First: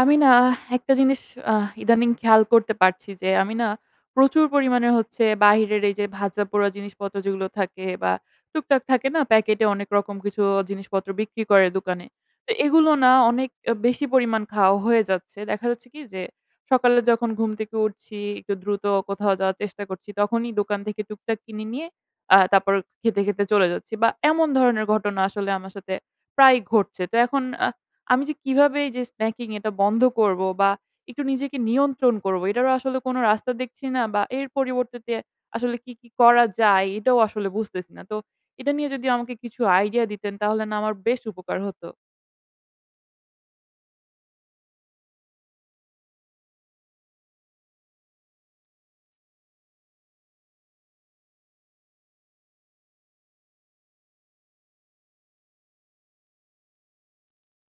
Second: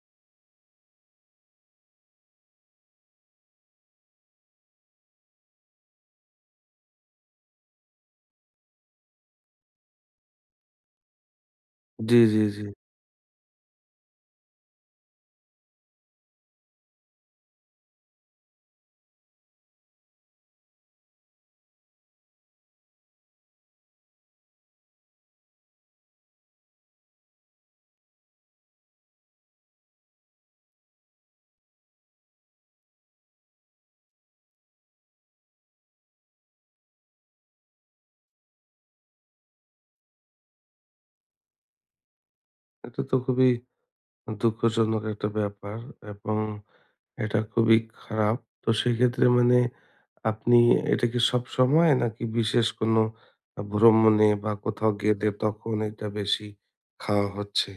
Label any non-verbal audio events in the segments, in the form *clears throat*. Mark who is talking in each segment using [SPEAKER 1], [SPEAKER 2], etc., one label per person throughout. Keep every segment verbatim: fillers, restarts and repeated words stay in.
[SPEAKER 1] আমি না, একটা জিনিস আহ ইদানিং খেয়াল করতে পারছি যে আমি না, প্রচুর পরিমাণে হচ্ছে বাইরের এই যে ভাজাপোড়া জিনিসপত্র যেগুলো থাকে, বা টুকটাক থাকে না, প্যাকেটে অনেক রকম কিছু জিনিসপত্র বিক্রি করে দোকানে।
[SPEAKER 2] জি, জি,
[SPEAKER 1] তো
[SPEAKER 2] জি।
[SPEAKER 1] এগুলো না অনেক আহ, বেশি পরিমাণ খাওয়া হয়ে যাচ্ছে। দেখা যাচ্ছে কি যে সকালে যখন ঘুম থেকে উঠছি, একটু দ্রুত কোথাও যাওয়ার চেষ্টা করছি, তখনই দোকান থেকে টুকটাক কিনে নিয়ে আহ তারপর খেতে খেতে চলে যাচ্ছি, বা এমন ধরনের ঘটনা আসলে আমার সাথে প্রায় ঘটছে। তো এখন আমি যে কিভাবে এই যে স্ন্যাকিং এটা বন্ধ করব বা একটু নিজেকে নিয়ন্ত্রণ করব, এটারও আসলে কোনো রাস্তা দেখছি না, বা এর পরিবর্তে আসলে কি, কি করা যায় এটাও আসলে বুঝতেছি না। তো এটা নিয়ে যদি আমাকে কিছু আইডিয়া দিতেন তাহলে না আমার বেশ উপকার হতো।
[SPEAKER 2] এটা তো খুবই দুঃখজনক একটা ব্যাপার এবং এটা খুবই খারাপ। তো সেক্ষেত্রে মানে আপনি এটা কি সবসময় নাকি বিশেষ কোনো আ ভ্রমণে বা কোথাও গেলে তখন এটা বেশি খাওয়া হচ্ছে?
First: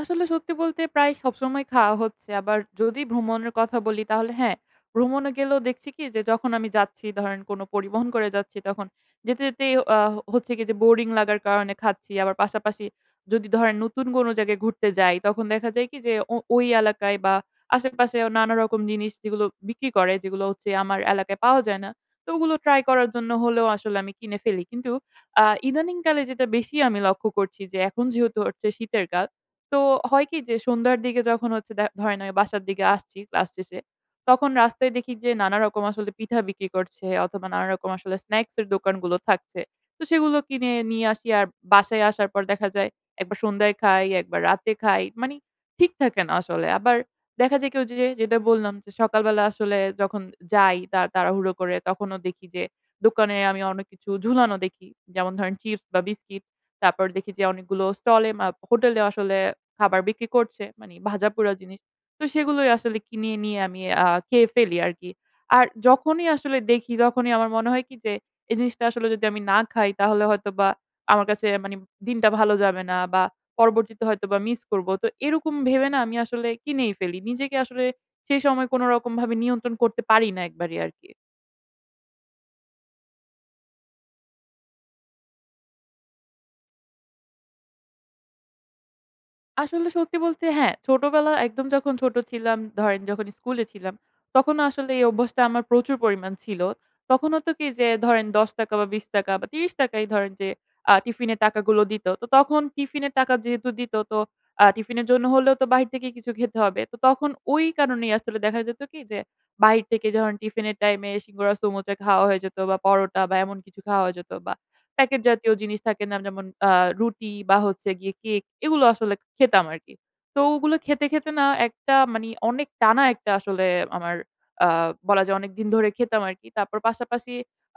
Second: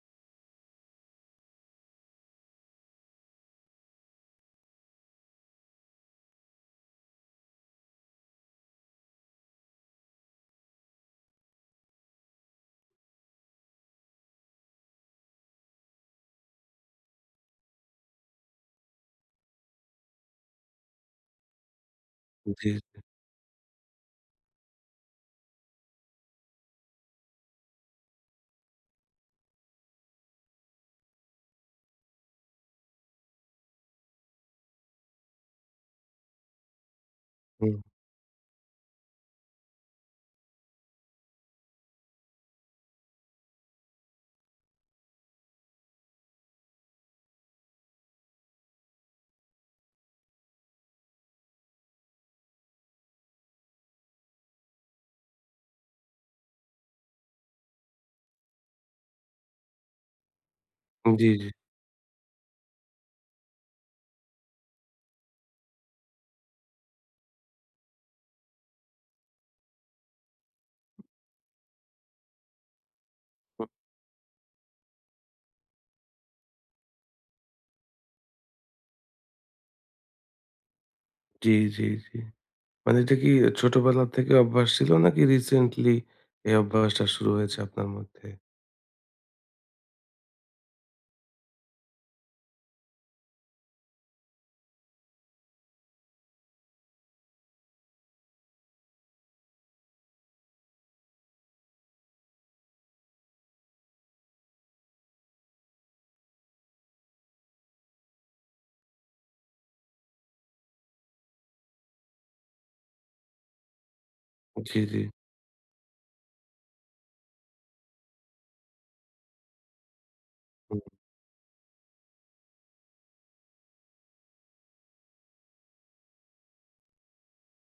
[SPEAKER 1] আসলে সত্যি বলতে প্রায় সবসময় খাওয়া হচ্ছে। আবার যদি ভ্রমণের কথা বলি তাহলে হ্যাঁ, ভ্রমণে গেলেও দেখছি কি যে যখন আমি যাচ্ছি, ধরেন কোনো পরিবহন করে যাচ্ছি, তখন যেতে, যেতেই আ হচ্ছে কি যে বোরিং লাগার কারণে খাচ্ছি। আবার পাশাপাশি যদি ধরেন নতুন কোনো জায়গায় ঘুরতে যাই, তখন দেখা যায় কি যে ও ওই এলাকায় বা আশেপাশে নানা রকম জিনিস যেগুলো বিক্রি করে, যেগুলো হচ্ছে আমার এলাকায় পাওয়া যায় না। তো ওগুলো
[SPEAKER 2] জি,
[SPEAKER 1] ট্রাই করার জন্য হলেও আসলে আমি কিনে ফেলি। কিন্তু আ ইদানিংকালে যেটা বেশি আমি লক্ষ্য করছি, যে এখন যেহেতু হচ্ছে শীতের কাল, তো হয় কি যে সন্ধ্যার দিকে যখন হচ্ছে দে ধরেন আমি বাসার দিকে আসছি ক্লাস শেষে, তখন রাস্তায় দেখি যে নানা রকম আসলে পিঠা বিক্রি করছে, অথবা নানা
[SPEAKER 2] হুম,
[SPEAKER 1] রকম আসলে স্ন্যাকস এর দোকানগুলো থাকছে। তো সেগুলো কিনে নিয়ে আসি, আর বাসায় আসার পর দেখা যায় একবার সন্ধ্যায় খাই, একবার রাতে খাই। মানি ঠিক থাকে না আসলে। আবার দেখা যায় কি ওই যে যেটা বললাম যে সকালবেলা আসলে যখন যাই তা তাড়াহুড়ো করে, তখনও দেখি যে দোকানে আমি অনেক কিছু ঝুলানো দেখি। যেমন ধরেন চিপস বা বিস্কিট। তারপর দেখি যে অনেকগুলো স্টলে মা হোটেলে আসলে খাবার বিক্রি করছে, মানে
[SPEAKER 2] জি, জি,
[SPEAKER 1] ভাজাপোড়া জিনিস। তো সেগুলোই আসলে কিনে নিয়ে আমি আ খেয়ে ফেলি আরকি। আর যখনই আসলে দেখি তখনই আমার মনে হয় কি যে এই জিনিসটা আসলে যদি আমি না খাই তাহলে হয়তোবা আমার কাছে মানে দিনটা ভালো যাবে না, বা
[SPEAKER 2] হুম,
[SPEAKER 1] পরবর্তীতে হয়তোবা মিস করব। তো এরকম ভেবে না আমি আসলে কিনেই ফেলি। নিজেকে আসলে সেই সময় কোনরকমভাবে নিয়ন্ত্রণ করতে পারি না একবারেই আরকি।
[SPEAKER 2] জি, জি, জি। মানে এটা কি ছোটবেলা থেকে অভ্যাস ছিল নাকি রিসেন্টলি এই অভ্যাসটা শুরু হয়েছে আপনার মধ্যে?
[SPEAKER 1] আসলে সত্যি বলতে হ্যাঁ, ছোটবেলা একদম যখন ছোট ছিলাম, ধরেন যখন স্কুলে ছিলাম, তখনও আসলে এই অভ্যাসটা আমার প্রচুর পরিমাণ ছিল। তখন হতো কি যে ধরেন ৳দশ বা ৳বিশ বা ৳ত্রিশ ই ধরেন যে আ টিফিনের টাকাগুলো দিত। তো তখন টিফিনের টাকা যেহেতু দিত, তো আ টিফিনের জন্য হলেও তো বাহির থেকে কিছু খেতে হবে। তো তখন ওই কারণেই আসলে দেখা যেত কি যে বাহির থেকে যখন টিফিনের টাইমে সিঙ্গারা, সমুচা খাওয়া হয়ে যেত, বা পরোটা বা এমন কিছু খাওয়া হয়ে যেত, বা
[SPEAKER 2] জি, জি,
[SPEAKER 1] প্যাকেট জাতীয় জিনিস থাকে না, যেমন আ রুটি বা হচ্ছে গিয়ে কেক, এগুলো আসলে খেতাম আরকি। তো ওগুলো
[SPEAKER 2] হুম,
[SPEAKER 1] খেতে, খেতে না একটা মানি অনেক টানা, একটা আসলে আমার আ বলা যায় অনেকদিন ধরে খেতাম আরকি। তারপর পাশাপাশি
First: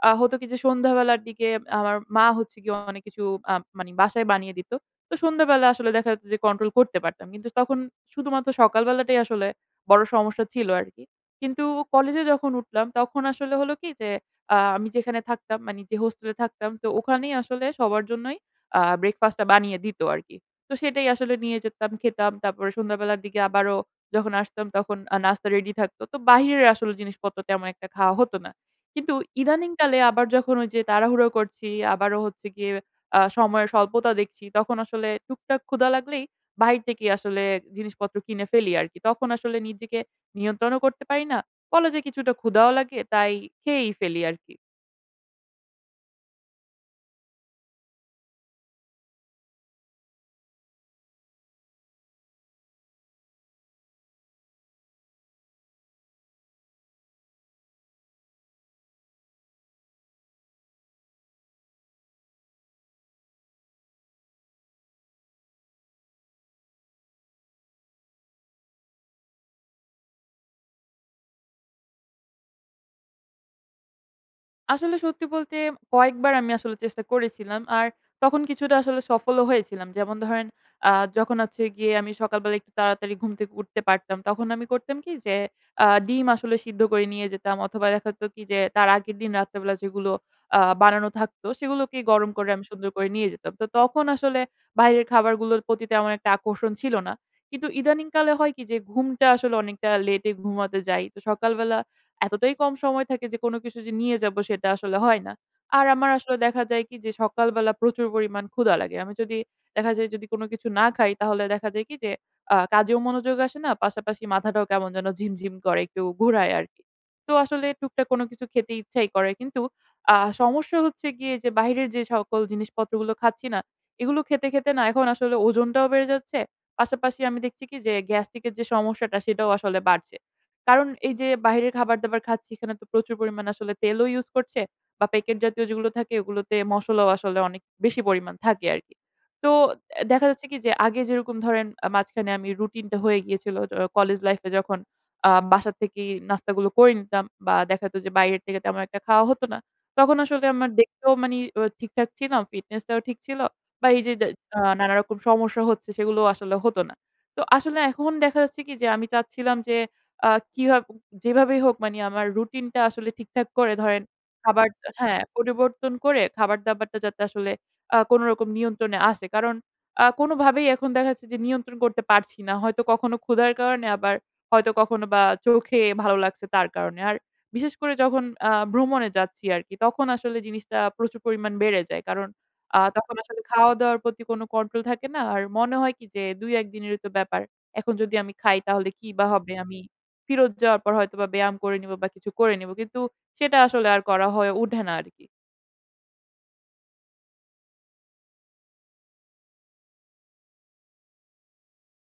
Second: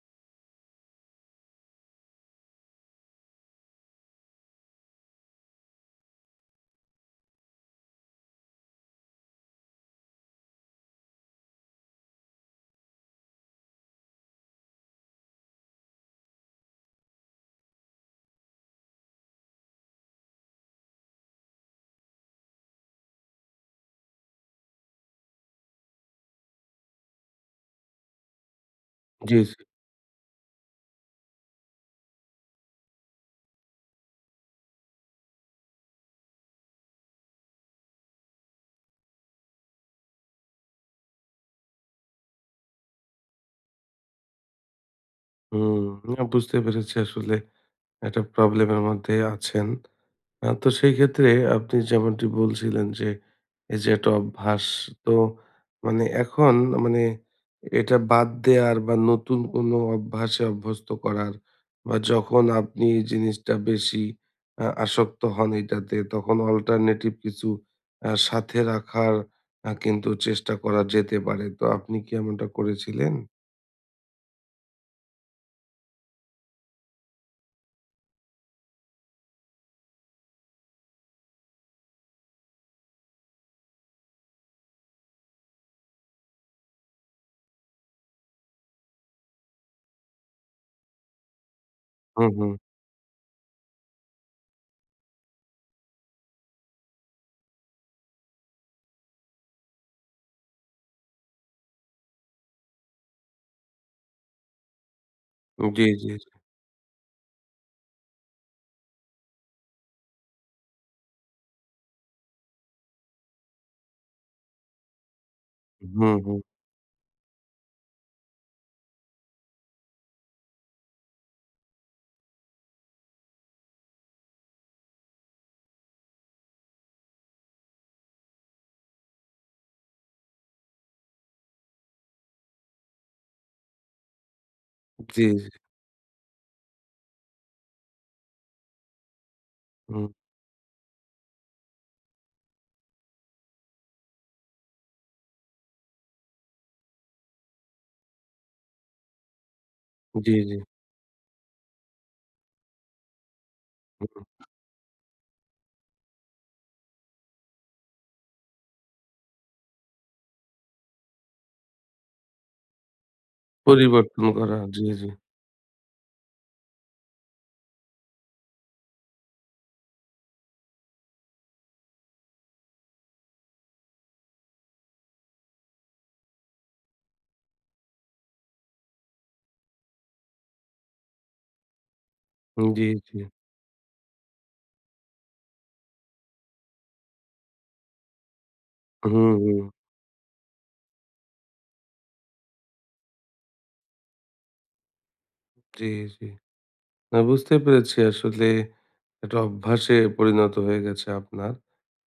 [SPEAKER 1] আ হতো কি যে সন্ধ্যাবেলার দিকে আমার মা হচ্ছে গিয়ে অনেক কিছু আ মানি বাসায় বানিয়ে দিত। তো সন্ধ্যাবেলা আসলে দেখা যেত যে কন্ট্রোল করতে পারতাম। কিন্তু তখন শুধুমাত্র সকালবেলাটাই আসলে বড় সমস্যা ছিল আরকি। কিন্তু কলেজে যখন উঠলাম তখন আসলে হলো কি যে আ আমি যেখানে থাকতাম, মানে যে হোস্টেলে থাকতাম, তো ওখানেই আসলে সবার জন্যই আ ব্রেকফাস্টটা বানিয়ে দিত আরকি। তো সেটাই আসলে নিয়ে যেতাম, খেতাম। তারপরে সন্ধ্যাবেলার দিকে আবারও যখন আসতাম তখন আ নাস্তা রেডি থাকতো। তো বাহিরের আসলে জিনিসপত্র তেমন একটা খাওয়া হতো না। কিন্তু
[SPEAKER 2] জি, জি,
[SPEAKER 1] ইদানিংকালে আবার যখন ওই যে তাড়াহুড়ো করছি, আবারও হচ্ছে গিয়ে আ সময়ের স্বল্পতা দেখছি, তখন আসলে টুকটাক ক্ষুধা লাগলেই বাহির থেকেই আসলে জিনিসপত্র কিনে ফেলি আরকি। তখন আসলে নিজেকে নিয়ন্ত্রণও করতে পারি না। বলা যায় কিছুটা ক্ষুধাও লাগে, তাই খেয়েই ফেলি আরকি।
[SPEAKER 2] হুম, না বুঝতে পেরেছি আসলে একটা প্রবলেমের মধ্যে আছেন। আ তো সেই ক্ষেত্রে আপনি যেমনটি বলছিলেন যে, এই যে একটা অভ্যাস তো মানে এখন মানে এটা বাদ দেয়ার বা নতুন কোনো অভ্যাসে অভ্যস্ত করার বা যখন আপনি এই জিনিসটা বেশি আ আসক্ত হন এটাতে তখন অল্টারনেটিভ কিছু আ সাথে রাখার আ কিন্তু চেষ্টা করা যেতে পারে। তো আপনি কি এমনটা করেছিলেন?
[SPEAKER 1] আসলে সত্যি বলতে কয়েকবার আমি আসলে চেষ্টা করেছিলাম। আর তখন কিছুটা আসলে সফলও হয়েছিলাম। যেমন ধরেন, আ যখন হচ্ছে গিয়ে আমি সকালবেলা একটু তাড়াতাড়ি ঘুম থেকে উঠতে পারতাম, তখন আমি করতাম কি যে আ ডিম আসলে সিদ্ধ করে নিয়ে যেতাম, অথবা দেখা যেত কি যে তার আগের দিন রাত্রেবেলা যেগুলো আ বানানো থাকতো সেগুলোকে
[SPEAKER 2] হুম,
[SPEAKER 1] গরম করে
[SPEAKER 2] হুম।
[SPEAKER 1] আমি সুন্দর করে নিয়ে যেতাম। তো তখন আসলে বাইরের খাবারগুলোর প্রতি তেমন একটা আকর্ষণ ছিল না। কিন্তু ইদানিংকালে হয় কি যে ঘুমটা আসলে অনেকটা লেটে ঘুমাতে যাই। তো সকালবেলা এতটাই কম সময় থাকে যে কোনো কিছু যে নিয়ে যাব সেটা আসলে হয় না।
[SPEAKER 2] জি,
[SPEAKER 1] আর
[SPEAKER 2] জি,
[SPEAKER 1] আমার
[SPEAKER 2] জি।
[SPEAKER 1] আসলে দেখা যায় কি যে সকালবেলা প্রচুর পরিমাণ ক্ষুধা লাগে। আমি যদি দেখা যায়, যদি কোনো কিছু না খাই, তাহলে দেখা যায় কি যে আ কাজেও মনোযোগ আসে না, পাশাপাশি মাথাটাও কেমন যেন ঝিমঝিম করে, একটু
[SPEAKER 2] হুম, হুম।
[SPEAKER 1] ঘোরায় আরকি। তো আসলে টুকটাক কোনো কিছু খেতে ইচ্ছাই করে। কিন্তু আ সমস্যা হচ্ছে গিয়ে যে বাইরের যে সকল জিনিসপত্রগুলো খাচ্ছি না, এগুলো খেতে, খেতে না এখন আসলে ওজনটাও বেড়ে যাচ্ছে। পাশাপাশি আমি দেখছি কি যে গ্যাস্ট্রিক এর যে সমস্যাটা সেটাও আসলে বাড়ছে। কারণ এই যে বাহিরের খাবার-দাবার খাচ্ছি, এখানে তো প্রচুর পরিমাণে আসলে তেলও ইউজ করছে, বা
[SPEAKER 2] জি,
[SPEAKER 1] প্যাকেট
[SPEAKER 2] জি।
[SPEAKER 1] জাতীয় যেগুলো থাকে ওগুলোতে মসলাও আসলে অনেক বেশি পরিমাণ থাকে আরকি। তো এ
[SPEAKER 2] হুম।
[SPEAKER 1] দেখা যাচ্ছে কি যে আগে যেরকম ধরেন আ মাঝখানে আমি রুটিনটা হয়ে গিয়েছিল য কলেজ লাইফে, যখন আ বাসা থেকেই নাস্তাগুলো করে নিতাম, বা দেখা যেত যে বাইরের থেকে তেমন একটা খাওয়া হতো না। তখন
[SPEAKER 2] জি,
[SPEAKER 1] আসলে
[SPEAKER 2] জি।
[SPEAKER 1] আমার দেখতেও মানি অ ঠিকঠাক ছিলাম, ফিটনেসটাও ঠিক ছিল, বা এই যে
[SPEAKER 2] হুম।
[SPEAKER 1] দে আ নানারকম সমস্যা হচ্ছে সেগুলোও আসলে হতো না। তো আসলে এখন দেখা যাচ্ছে কি যে আমি চাচ্ছিলাম যে আ কিভাব যেভাবেই হোক মানি আমার রুটিনটা আসলে ঠিকঠাক করে ধরেন
[SPEAKER 2] পরিবর্তন করা।
[SPEAKER 1] খাবার,
[SPEAKER 2] জি, জি।
[SPEAKER 1] হ্যাঁ, পরিবর্তন করে খাবার-দাবারটা যাতে আসলে আ কোনরকম নিয়ন্ত্রণে আসে। কারণ আ কোনভাবেই এখন দেখা যাচ্ছে যে নিয়ন্ত্রণ করতে পারছি না। হয়তো কখনো ক্ষুধার কারণে, আবার হয়তো কখনো বা চোখে ভালো লাগছে তার কারণে। আর বিশেষ করে যখন আ ভ্রমণে যাচ্ছি আরকি, তখন আসলে জিনিসটা প্রচুর পরিমাণ বেড়ে যায়। কারণ আ
[SPEAKER 2] জি,
[SPEAKER 1] তখন
[SPEAKER 2] জি।
[SPEAKER 1] আসলে খাওয়া-দাওয়ার প্রতি কোনো কন্ট্রোল থাকে না। আর মনে হয় কি যে দুই এক দিনেরই তো ব্যাপার। এখন যদি আমি খাই তাহলে কি বা
[SPEAKER 2] হুম,
[SPEAKER 1] হবে?
[SPEAKER 2] হুম।
[SPEAKER 1] আমি ফেরত যাওয়ার পর হয়তোবা ব্যায়াম করে নিব বা কিছু করে নিব। কিন্তু সেটা আসলে আর করা হয়ে ওঠে না আরকি।
[SPEAKER 2] জি, জি। না বুঝতে পেরেছি আসলে একটা অভ্যাসে পরিণত হয়ে গেছে আপনার।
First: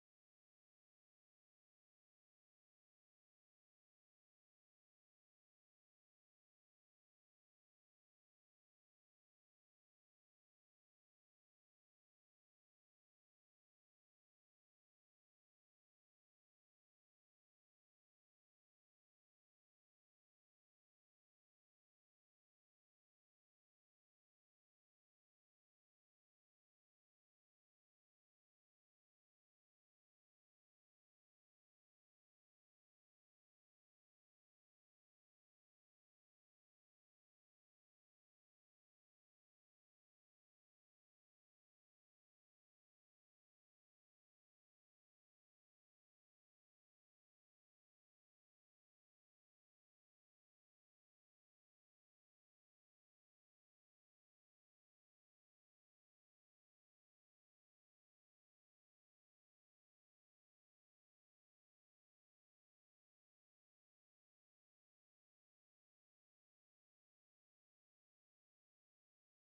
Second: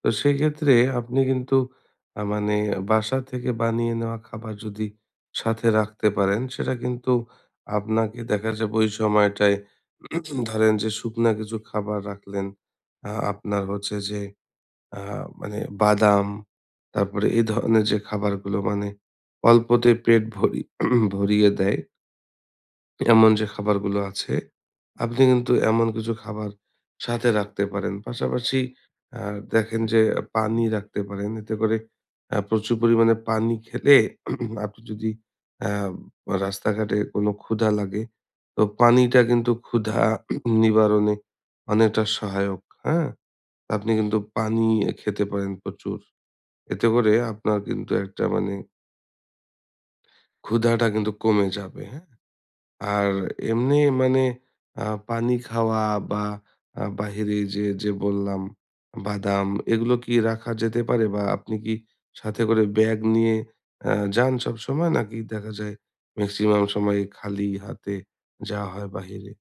[SPEAKER 2] তো সেক্ষেত্রে আপনি কিন্তু আ মানে বাসা থেকে বানিয়ে নেওয়া খাবার যদি সাথে রাখতে পারেন সেটা কিন্তু আপনাকে দেখা যাবে ওই সময়টায় ধরেন যে শুকনা কিছু খাবার রাখলেন। আ আপনার হচ্ছে যে আ মানে বাদাম, তারপরে এই ধরনের যে খাবারগুলো মানে অল্পতে পেট ভরি *clears throat* ভরিয়ে দেয়, এমন যে খাবারগুলো আছে, আপনি কিন্তু এমন কিছু খাবার সাথে রাখতে পারেন। পাশাপাশি আ দেখেন যে পানি রাখতে পারেন। এতে করে আ প্রচুর পরিমাণে পানি খেলে *clears throat* আপনি যদি আ রাস্তাঘাটে কোনো ক্ষুধা লাগে, তো পানিটা কিন্তু ক্ষুধা *clears throat* নিবারণে অনেকটা সহায়ক, হ্যাঁ? আপনি কিন্তু পানি খেতে পারেন প্রচুর। এতে করে আপনার কিন্তু একটা মানে ক্ষুধাটা কিন্তু কমে যাবে, হ্যাঁ? আর এমনি মানে আ পানি খাওয়া বা আ বাহিরে যে, যে বললাম বাদাম এগুলো কি রাখা যেতে পারে? বা আপনি কি সাথে করে ব্যাগ নিয়ে আ যান সবসময়? নাকি দেখা যায় মেক্সিমাম সময়ে খালি হাতে যাওয়া হয় বাহিরে?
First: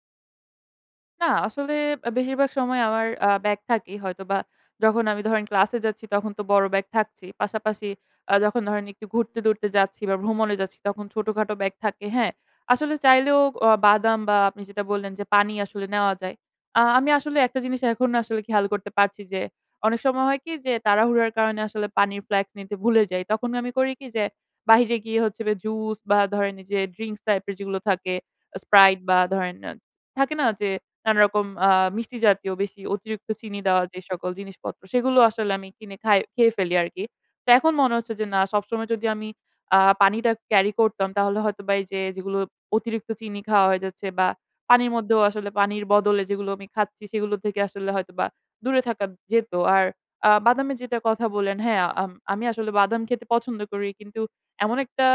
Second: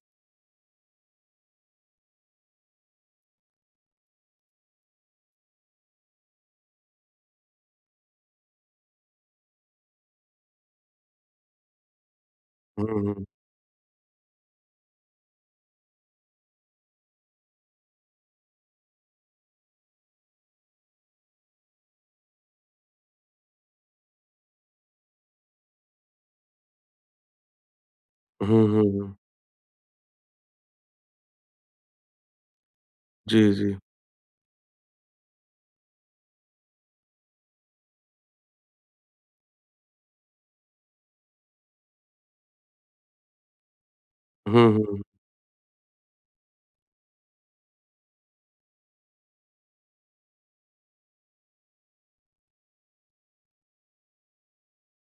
[SPEAKER 1] না, আসলে আ বেশিরভাগ সময় আমার আ ব্যাগ থাকেই হয়তোবা, যখন আমি ধরেন ক্লাসে যাচ্ছি তখন তো বড় ব্যাগ থাকছেই। পাশাপাশি আ যখন ধরেন একটু ঘুরতে-টুরতে যাচ্ছি বা ভ্রমণে যাচ্ছি তখন ছোটখাটো ব্যাগ থাকে, হ্যাঁ?
[SPEAKER 2] হুম,
[SPEAKER 1] আসলে
[SPEAKER 2] হুম।
[SPEAKER 1] চাইলেও অ বাদাম বা আপনি যেটা বললেন যে পানি আসলে নেওয়া যায়। আ আমি আসলে একটা জিনিস এখন আসলে খেয়াল করতে পারছি যে অনেক সময় হয় কি যে তাড়াহুড়ার কারণে আসলে পানির ফ্লাস্ক নিতে ভুলে যাই। তখন আমি করি কি যে বাহিরে গিয়ে হচ্ছে বে জুস, বা ধরেন এই যে ড্রিংকস টাইপের যেগুলো থাকে,
[SPEAKER 2] হুম, হুম,
[SPEAKER 1] Sprite,
[SPEAKER 2] হুম।
[SPEAKER 1] বা ধরেন আ থাকে না যে নানারকম আ মিষ্টি জাতীয় বেশি অতিরিক্ত
[SPEAKER 2] জি,
[SPEAKER 1] চিনি
[SPEAKER 2] জি।
[SPEAKER 1] দেওয়া যে সকল জিনিসপত্র, সেগুলো আসলে আমি কিনে খাই খেয়ে ফেলি আরকি। তো এখন মনে হচ্ছে যে না, সবসময় যদি আমি আ পানিটা ক্যারি করতাম তাহলে হয়তোবা এই যে যেগুলো অতিরিক্ত চিনি খাওয়া হয়ে যাচ্ছে, বা
[SPEAKER 2] হুম,
[SPEAKER 1] পানির
[SPEAKER 2] হুম।
[SPEAKER 1] মধ্যেও আসলে পানির বদলে যেগুলো আমি খাচ্ছি সেগুলো থেকে আসলে হয়তোবা দূরে থাকা যেত। আর আ বাদামের যেটা কথা বললেন, হ্যাঁ, আম আমি আসলে বাদাম খেতে পছন্দ করি। কিন্তু এমন একটা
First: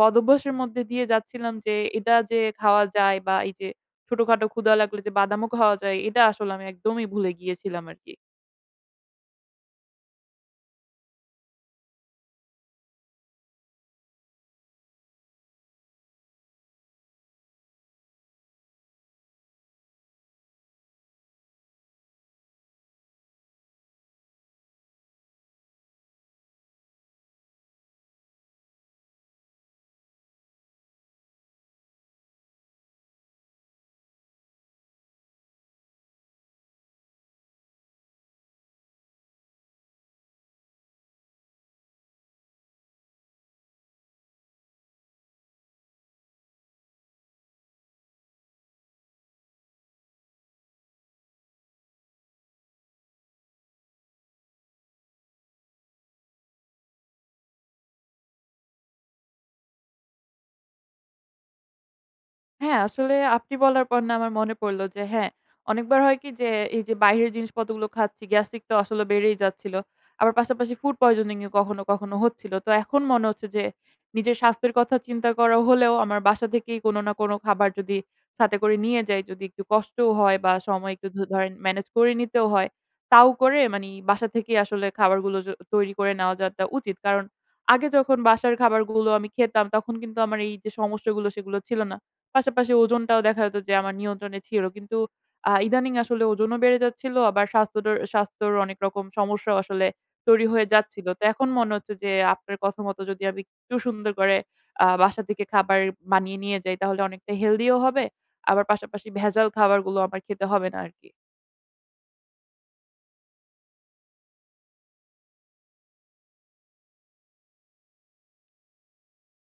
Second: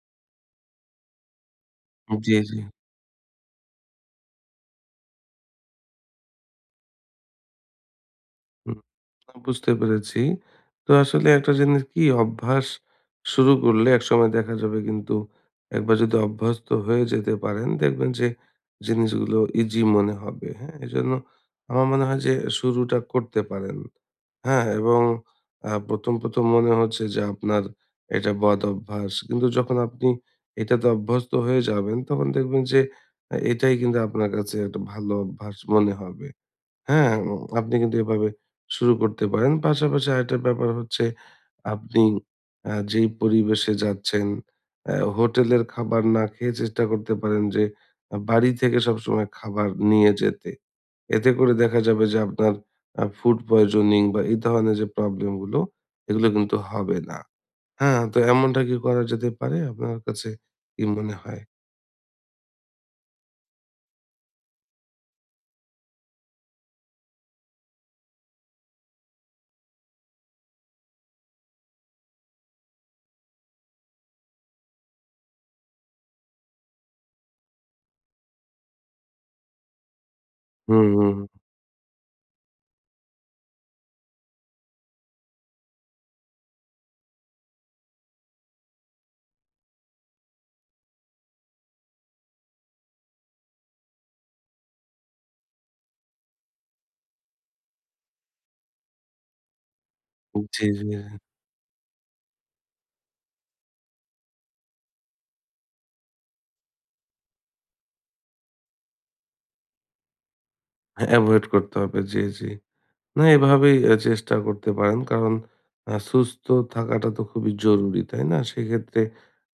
[SPEAKER 1] বদভ্যাসের মধ্যে দিয়ে যাচ্ছিলাম যে এটা
[SPEAKER 2] হুম। জি,
[SPEAKER 1] যে
[SPEAKER 2] জি।
[SPEAKER 1] খাওয়া যায়, বা এই যে ছোটখাটো ক্ষুধা লাগলে যে বাদামও খাওয়া যায়, এটা আসলে আমি একদমই ভুলে গিয়েছিলাম আরকি।
[SPEAKER 2] হুম। বুঝতে পেরেছি। তো আসলে একটা জিনিস কি অভ্যাস শুরু করলে একসময় দেখা যাবে কিন্তু একবার যদি অভ্যস্ত হয়ে যেতে পারেন দেখবেন যে জিনিসগুলো ইজি মনে হবে। হ্যাঁ? এজন্য আমার মনে হয় যে শুরুটা করতে পারেন। হ্যাঁ? এবং আ ১ম, ১ম মনে হচ্ছে যে আপনার এটা বদ অভ্যাস। কিন্তু যখন আপনি এটাতে অভ্যস্ত হয়ে যাবেন তখন দেখবেন যে আ এটাই কিন্তু আপনার কাছে একটা ভালো অভ্যাস মনে হবে। হ্যাঁ, উম আপনি কিন্তু এভাবে শুরু করতে পারেন। পাশাপাশি আরেকটা ব্যাপার হচ্ছে আপনি আ যেই পরিবেশে যাচ্ছেন, অ্যা হোটেলের খাবার না খেয়ে চেষ্টা করতে পারেন যে আ বাড়ি থেকে সবসময় খাবার নিয়ে যেতে। এতে করে দেখা যাবে যে আপনার আ ফুড পয়জনিং বা এই ধরনের যে প্রবলেম গুলো, এগুলো কিন্তু হবে না। হ্যাঁ, তো এমনটা কি করা যেতে পারে? আপনার কাছে কি মনে হয়?
[SPEAKER 1] হ্যাঁ, আসলে আপনি বলার পর না আমার মনে পড়ল যে হ্যাঁ, অনেকবার হয় কি যে এই যে বাইরের জিনিসপত্রগুলো খাচ্ছি, গ্যাস্ট্রিক তো আসলে বেড়েই যাচ্ছিল। আবার পাশাপাশি ফুড পয়জনিং ও কখনো, কখনো হচ্ছিল। তো এখন মনে হচ্ছে যে নিজের স্বাস্থ্যের কথা চিন্তা করা হলেও আমার বাসা থেকেই কোনো না কোনো খাবার যদি সাথে করে নিয়ে যাই, যদি একটু কষ্টও হয় বা
[SPEAKER 2] হুম,
[SPEAKER 1] সময় একটু
[SPEAKER 2] হুম।
[SPEAKER 1] ধ ধরেন ম্যানেজ করে নিতেও হয়, তাও করে মানি বাসা থেকেই আসলে খাবারগুলো জ তৈরি করে নেওয়া যাওয়াটা উচিত। কারণ আগে যখন বাসার খাবারগুলো আমি খেতাম তখন কিন্তু আমার এই যে সমস্যাগুলো সেগুলো ছিল না। পাশাপাশি ওজনটাও দেখা যেত যে আমার নিয়ন্ত্রণে ছিল। কিন্তু আ ইদানিং আসলে ওজনও বেড়ে যাচ্ছিল, আবার স্বাস্থ্যডর স্বাস্থ্যর অনেক রকম সমস্যাও আসলে তৈরি
[SPEAKER 2] জি,
[SPEAKER 1] হয়ে
[SPEAKER 2] জি।
[SPEAKER 1] যাচ্ছিল। তো এখন মনে হচ্ছে যে আপনার কথা মতো যদি আমি একটু সুন্দর করে আ বাসা থেকে খাবার বানিয়ে নিয়ে যাই তাহলে অনেকটা হেলদিও হবে। আবার পাশাপাশি ভেজাল খাবারগুলো আমার খেতে হবে না
[SPEAKER 2] হ্যাঁ,
[SPEAKER 1] আরকি।
[SPEAKER 2] এভয়েড করতে হবে। জি, জি। না এভাবেই আ চেষ্টা করতে পারেন। কারণ আ সুস্থ থাকাটা তো খুবই জরুরি, তাই না? সেক্ষেত্রে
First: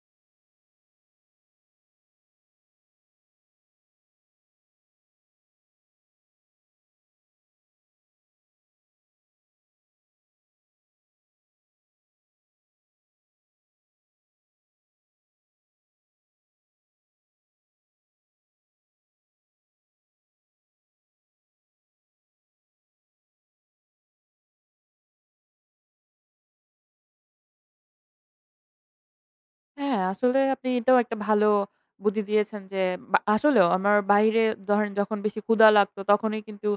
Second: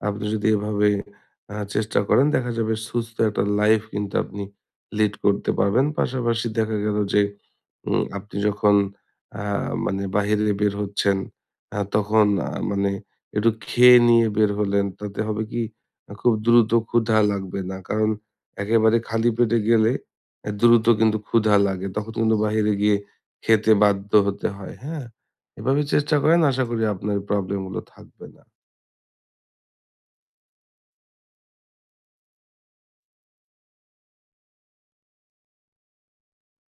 [SPEAKER 2] আপনি যদি এভাবে আ চেষ্টা করেন দেখা যাবে সুস্থ একটা লাইফ কিন্তু আপনি লিড করতে পারবেন। পাশাপাশি দেখা গেল যে উম আপনি যখন আ মানে বাহিরে বের হচ্ছেন, আ তখন আ মানে একটু খেয়ে নিয়ে বের হলেন। তাতে হবে কি আ খুব দ্রুত ক্ষুধা লাগবে না। কারণ একেবারে খালি পেটে গেলে এ দ্রুত কিন্তু ক্ষুধা লাগে। তখন কিন্তু বাহিরে গিয়ে খেতে বাধ্য হতে হয়, হ্যাঁ? এভাবে চেষ্টা করেন আশা করি আপনার প্রবলেম গুলো থাকবে না।
[SPEAKER 1] হ্যাঁ, আসলে আপনি এটাও একটা ভালো বুদ্ধি দিয়েছেন যে, বা আসলেও আমার বাইরে ধরেন যখন বেশি ক্ষুধা লাগতো তখনই কিন্তু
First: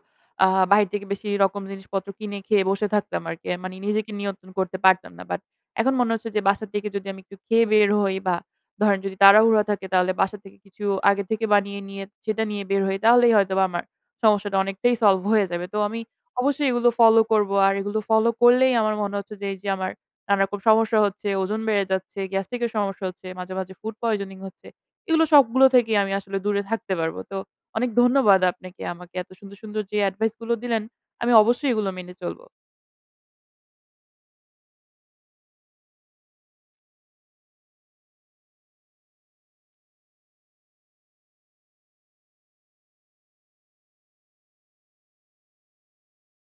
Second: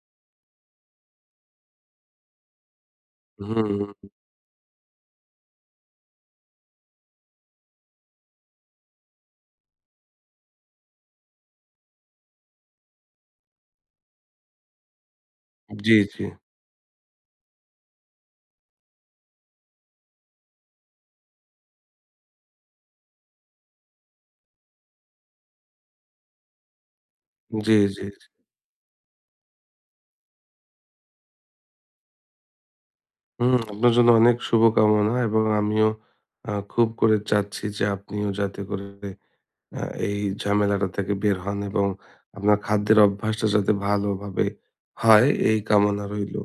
[SPEAKER 1] আ বাহির থেকে বেশি রকম জিনিসপত্র কিনে খেয়ে বসে থাকতাম আরকি।
[SPEAKER 2] হুম,
[SPEAKER 1] মানে
[SPEAKER 2] হুম।
[SPEAKER 1] নিজেকে নিয়ন্ত্রণ করতে পারতাম না। বাট এখন মনে হচ্ছে যে বাসা থেকে যদি আমি একটু খেয়ে বের হই, বা ধরেন যদি তাড়াহুড়া থাকে তাহলে বাসা থেকে কিছু আগে থেকে বানিয়ে নিয়ে সেটা নিয়ে বের হই, তাহলেই হয়তোবা আমার সমস্যাটা অনেকটাই সলভ হয়ে যাবে। তো
[SPEAKER 2] জি,
[SPEAKER 1] আমি
[SPEAKER 2] জি।
[SPEAKER 1] অবশ্যই এগুলো ফলো করব। আর এগুলো ফলো করলেই আমার মনে হচ্ছে যে এই যে আমার নানারকম সমস্যা হচ্ছে, ওজন বেড়ে যাচ্ছে, গ্যাস্ট্রিকের সমস্যা হচ্ছে, মাঝে, মাঝে ফুড পয়জনিং হচ্ছে, এগুলো সবগুলো থেকেই আমি আসলে দূরে থাকতে পারবো। তো
[SPEAKER 2] জি,
[SPEAKER 1] অনেক
[SPEAKER 2] জি, জি।
[SPEAKER 1] ধন্যবাদ আপনাকে, আমাকে এত সুন্দর, সুন্দর যে অ্যাডভাইসগুলো দিলেন, আমি অবশ্যই এগুলো মেনে চলব।
[SPEAKER 2] হুম, আপনার জন্য অনেক শুভকামনা এবং আমিও আ খুব করে চাচ্ছি যে আপনিও যাতে করে হ্যাঁ, এই ঝামেলাটা থেকে বের হন এবং আপনার খাদ্যের অভ্যাসটা যাতে ভালোভাবে হয় এই কামনা রইল।